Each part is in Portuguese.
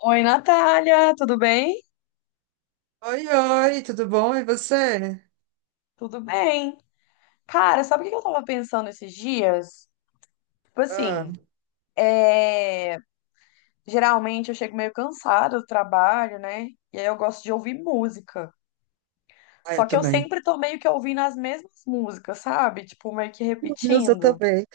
Oi, Natália, tudo bem? Oi, oi, tudo bom? E você? Tudo bem. Cara, sabe o que eu tava pensando esses dias? Tipo Ah, assim, é, geralmente eu chego meio cansada do trabalho, né? E aí eu gosto de ouvir música. ah, eu Só que eu também. sempre tô meio que ouvindo as mesmas músicas, sabe? Tipo, meio que Meu Deus, eu repetindo. também.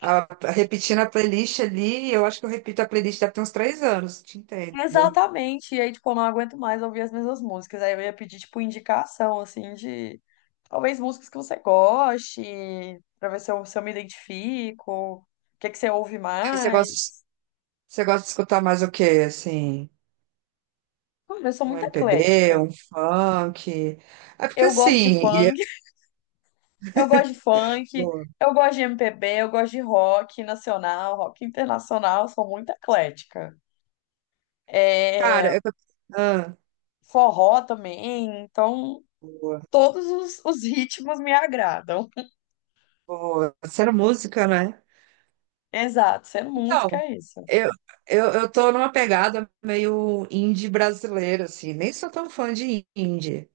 Ah, repetindo a playlist ali, eu acho que eu repito a playlist deve ter uns 3 anos, te entendo. Exatamente. E aí, tipo, eu não aguento mais ouvir as mesmas músicas. Aí eu ia pedir, tipo, indicação, assim, de talvez músicas que você goste, pra ver se eu me identifico. O que que você ouve Mas Você gosta, mais? você gosta de escutar mais o quê? Assim, Mano, eu sou um muito MPB, eclética. um funk? É porque Eu gosto de assim, funk, eu gosto de funk, boa. eu gosto de MPB, eu gosto de rock nacional, rock internacional, eu sou muito eclética. Cara, É, eu. Ah, forró também, então boa, todos os ritmos me agradam. boa. Sendo música, né? Exato, sendo música Então, é isso. eu, eu tô numa pegada meio indie brasileira, assim. Nem sou tão fã de indie.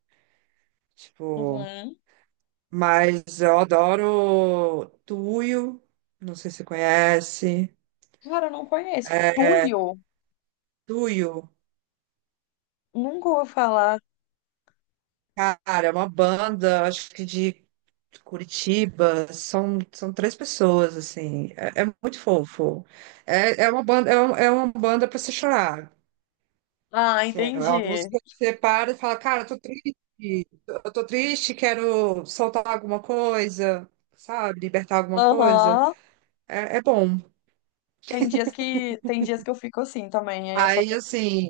Tipo, Uhum. mas eu adoro Tuyo, não sei se você conhece. Cara, eu não conheço. É, Tuyo? Tuyo, Nunca vou falar. cara, é uma banda, acho que de Curitiba, são 3 pessoas, assim, é muito fofo. É uma banda, é uma banda pra você chorar. Ah, Assim, é uma entendi. música que você para e fala, cara, eu tô triste, quero soltar alguma coisa, sabe? Libertar alguma coisa. Aham. É bom. Tem dias que eu fico assim também, aí eu só Aí, quero assim.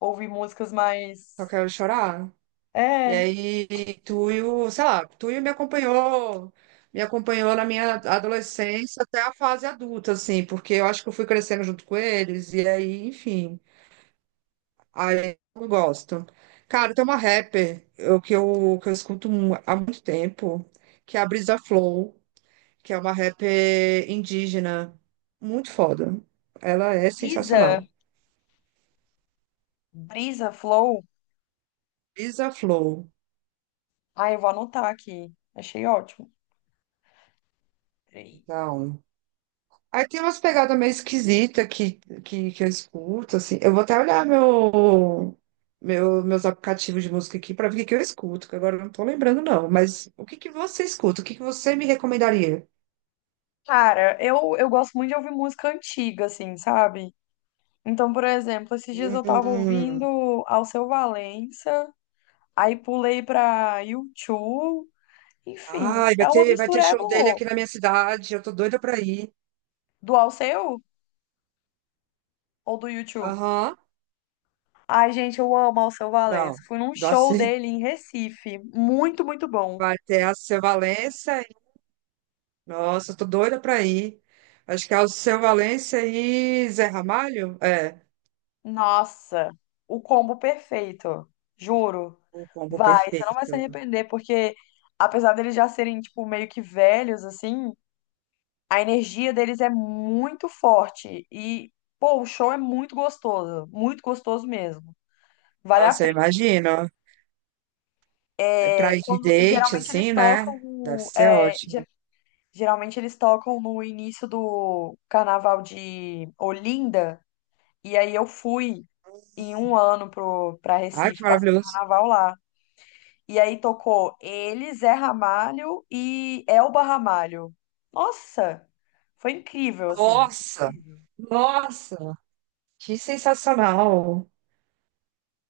ouvir músicas mais Só quero chorar. E é, aí, Tuyo, sei lá, Tuyo me acompanhou na minha adolescência até a fase adulta, assim, porque eu acho que eu fui crescendo junto com eles, e aí, enfim, aí eu gosto. Cara, tem uma rapper que eu escuto há muito tempo, que é a Brisa Flow, que é uma rapper indígena, muito foda. Ela é Brisa, sensacional. Brisa Flow. Brisa Flow, Ah, eu vou anotar aqui. Achei ótimo. Peraí. então. Aí tem umas pegadas meio esquisitas que eu escuto, assim. Eu vou até olhar meus aplicativos de música aqui para ver o que que eu escuto, que agora eu não tô lembrando, não. Mas o que que você escuta? O que que você me recomendaria? Cara, eu gosto muito de ouvir música antiga, assim, sabe? Então, por exemplo, esses dias eu tava ouvindo Hum. Alceu Valença, aí pulei pra U2, enfim, Ai, vai é uma ter, vai ter mistureba show dele aqui na louca. minha cidade. Eu tô doida pra ir. Do Alceu ou do U2? Aham. Ai, gente, eu amo Alceu Valença. Não. Fui num show Nossa, dele em Recife, muito, muito bom. vai ter a Alceu Valença. Nossa, eu tô doida pra ir. Acho que é Alceu Valença e Zé Ramalho? É, Nossa, o combo perfeito. Juro. o combo Vai, você não vai se perfeito. arrepender, porque apesar deles já serem, tipo, meio que velhos, assim, a energia deles é muito forte. E, pô, o show é muito gostoso. Muito gostoso mesmo. Vale a Nossa, eu pena. imagino. É, Pra ir de quando, date, geralmente eles assim, tocam. né? Deve O- ser É, ge- ótimo. geralmente eles tocam no início do carnaval de Olinda. E aí eu fui em um ano pra Ai, que Recife, passar o maravilhoso. carnaval lá. E aí tocou ele, Zé Ramalho e Elba Ramalho. Nossa, foi incrível, assim. Nossa! Incrível. Nossa! Que sensacional!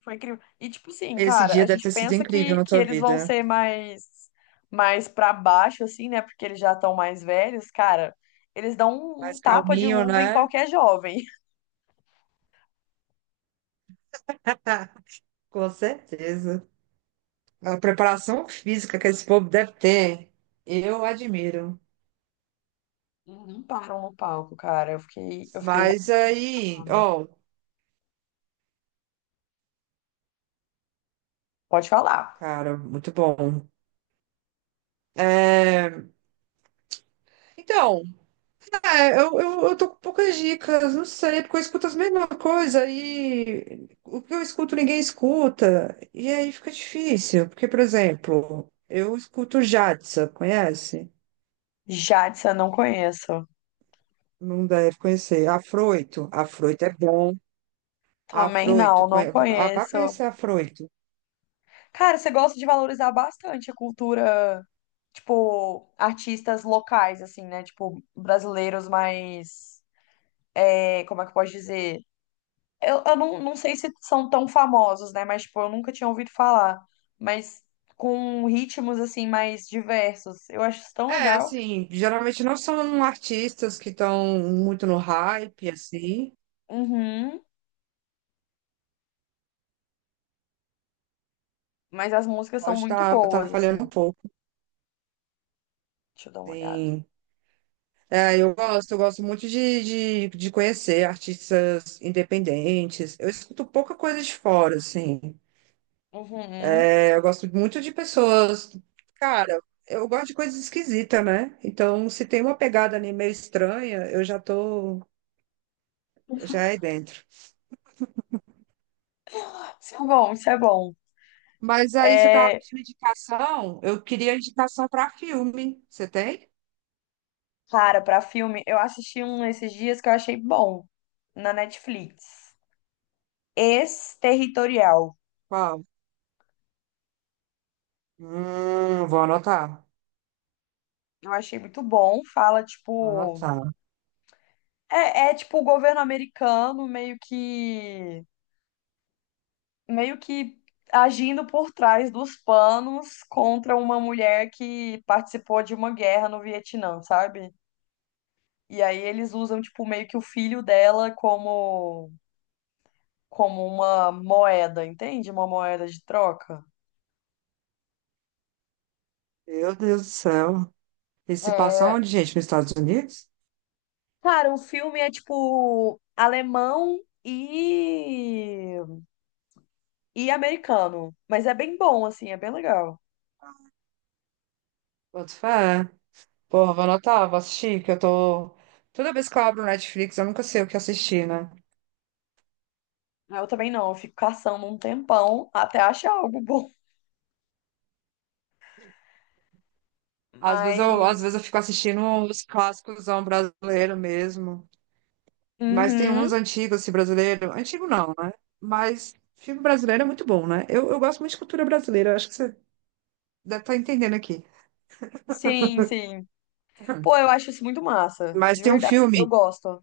Foi incrível. E tipo assim, Esse cara, a dia deve gente ter sido pensa incrível que, na que tua eles vão vida. ser mais para baixo assim, né? Porque eles já estão mais velhos, cara. Eles dão um Mais tapa de calminho, luva em né? qualquer jovem. Com certeza. A preparação física que esse povo deve ter, eu admiro. Não Uhum. param no palco, cara. Eu fiquei Mas aí, revoltada. ó, Pode falar. cara, muito bom. É, Então, eu tô com poucas dicas, não sei, porque eu escuto as mesmas coisas e o que eu escuto ninguém escuta, e aí fica difícil, porque, por exemplo, eu escuto Jadsa, conhece? Jadson, não conheço. Não deve conhecer. Afroito, Afroito é bom. Também Afroito, não ah, vai conheço. conhecer Afroito. Cara, você gosta de valorizar bastante a cultura, tipo, artistas locais, assim, né? Tipo, brasileiros mais. É, como é que eu posso dizer? Eu não sei se são tão famosos, né? Mas, tipo, eu nunca tinha ouvido falar. Mas com ritmos, assim, mais diversos. Eu acho isso tão É, legal. assim, geralmente não são artistas que estão muito no hype, assim, Uhum. Mas as músicas pode são muito estar tá boas, falhando um assim. pouco, Deixa eu dar uma olhada. sim. É, eu gosto muito de conhecer artistas independentes. Eu escuto pouca coisa de fora, assim. Uhum. É, eu gosto muito de pessoas. Cara, eu gosto de coisas esquisitas, né? Então, se tem uma pegada ali meio estranha, eu já tô, já é dentro. Isso é bom, isso é bom. Mas aí você tava É. pedindo indicação, eu queria indicação para filme. Você tem? Cara, pra filme, eu assisti um esses dias que eu achei bom na Netflix. Ex-Territorial. Qual? Vou anotar. Eu achei muito bom. Fala, Vou tipo. anotar. É, é tipo o governo americano meio que. Meio que agindo por trás dos panos contra uma mulher que participou de uma guerra no Vietnã, sabe? E aí eles usam, tipo, meio que o filho dela como. Como uma moeda, entende? Uma moeda de troca. Meu Deus do céu. E se passar É, onde, gente? Nos Estados Unidos? cara, um filme é tipo alemão e americano, mas é bem bom assim, é bem legal. Boto fé. Porra, vou anotar, vou assistir, que eu tô. Toda vez que eu abro o Netflix, eu nunca sei o que assistir, né? Ah, eu também não, eu fico caçando um tempão até achar algo bom. Às vezes eu, às vezes Mas eu fico assistindo os clássicos brasileiro mesmo. Mas tem uhum, uns antigos, assim, brasileiro. Antigo não, né? Mas filme brasileiro é muito bom, né? Eu gosto muito de cultura brasileira, eu acho que você deve estar entendendo aqui. sim, sim. Pô, eu acho isso muito massa, Mas de tem um verdade. Eu filme, gosto.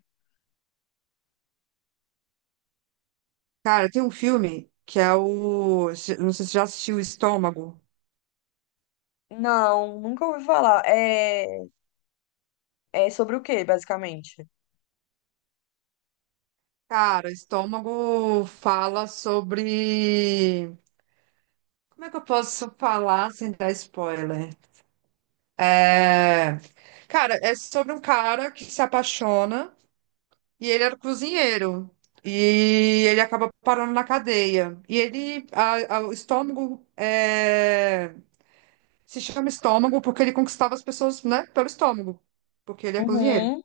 cara, tem um filme que é o. Não sei se você já assistiu Estômago. Não, nunca ouvi falar. É sobre o quê, basicamente? Cara, Estômago fala sobre. Como é que eu posso falar sem dar spoiler? É, cara, é sobre um cara que se apaixona e ele era cozinheiro. E ele acaba parando na cadeia. E ele. O estômago é, se chama estômago porque ele conquistava as pessoas, né? Pelo estômago. Porque ele é cozinheiro. Uhum,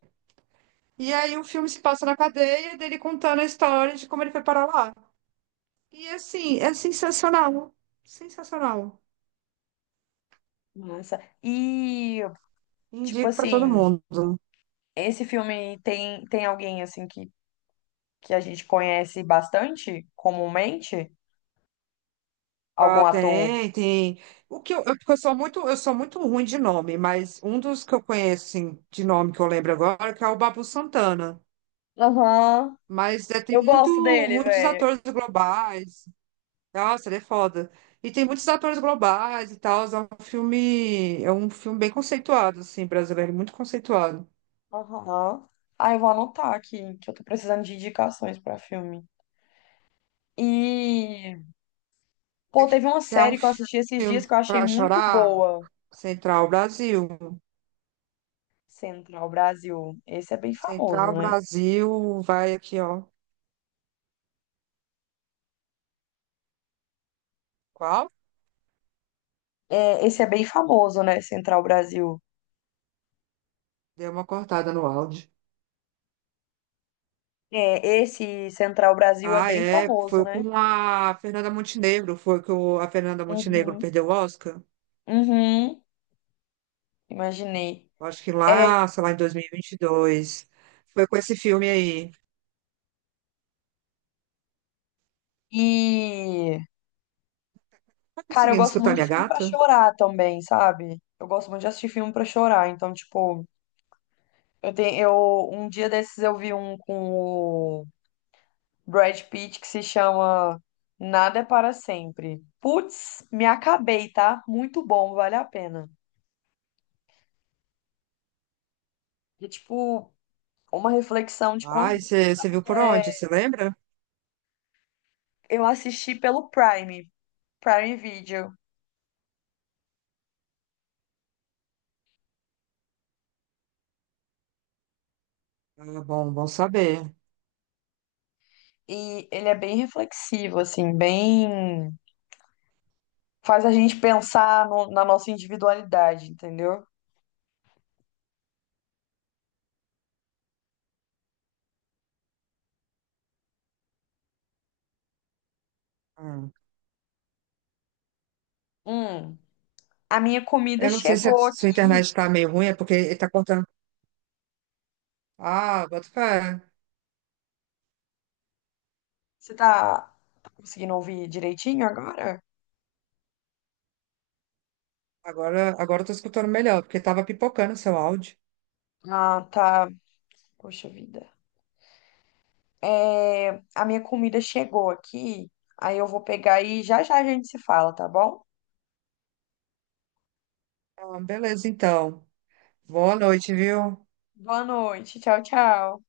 E aí o filme se passa na cadeia dele contando a história de como ele foi parar lá. E assim, é sensacional. Sensacional. massa. E tipo Indico pra todo assim, mundo. esse filme tem alguém assim que a gente conhece bastante comumente, algum Ah, ator. tem, tem. O que eu, porque eu sou muito ruim de nome, mas um dos que eu conheço, assim, de nome que eu lembro agora, que é o Babu Santana. Aham, Mas é, tem eu gosto dele, muitos velho. atores globais. Nossa, ele é foda. E tem muitos atores globais e tal. É um filme bem conceituado, assim, brasileiro, muito conceituado. Aham. Ah, eu vou anotar aqui, que eu tô precisando de indicações pra filme. E, pô, Você teve uma quer um série que eu assisti esses dias filme que eu achei para muito chorar? boa, Central Brasil. Central Brasil. Esse é bem famoso, Central né? Brasil, vai aqui, ó. Qual? É, esse é bem famoso, né, Central Brasil. Deu uma cortada no áudio. É, esse Central Brasil é Ah, bem é. famoso, Foi né? com a Fernanda Montenegro. Foi que a Fernanda Montenegro Uhum, perdeu o Oscar. uhum, imaginei. Eu acho que É, lá, sei lá, em dois mil e vinte e dois, foi com esse filme aí. e Tá cara, eu conseguindo gosto escutar muito de minha filme pra gata? chorar também, sabe? Eu gosto muito de assistir filme pra chorar. Então, tipo, eu tenho, eu um dia desses eu vi um com o Brad Pitt que se chama Nada é para sempre. Putz, me acabei, tá? Muito bom, vale a pena. E tipo, uma reflexão de Ah, quando você viu por onde? Você lembra? eu assisti pelo Prime, Prime Video, Ah, bom, bom saber. e ele é bem reflexivo assim, bem faz a gente pensar na nossa individualidade, entendeu? Hum. Hum. A minha comida Eu não sei se a chegou sua internet aqui. está meio ruim, é porque ele tá cortando. Ah, bota fé. Você tá conseguindo ouvir direitinho agora? Agora, agora eu tô escutando melhor, porque tava pipocando o seu áudio. Ah, tá. Poxa vida. É, a minha comida chegou aqui. Aí eu vou pegar e já já a gente se fala, tá bom? Ah, beleza, então. Boa noite, viu? Boa noite. Tchau, tchau.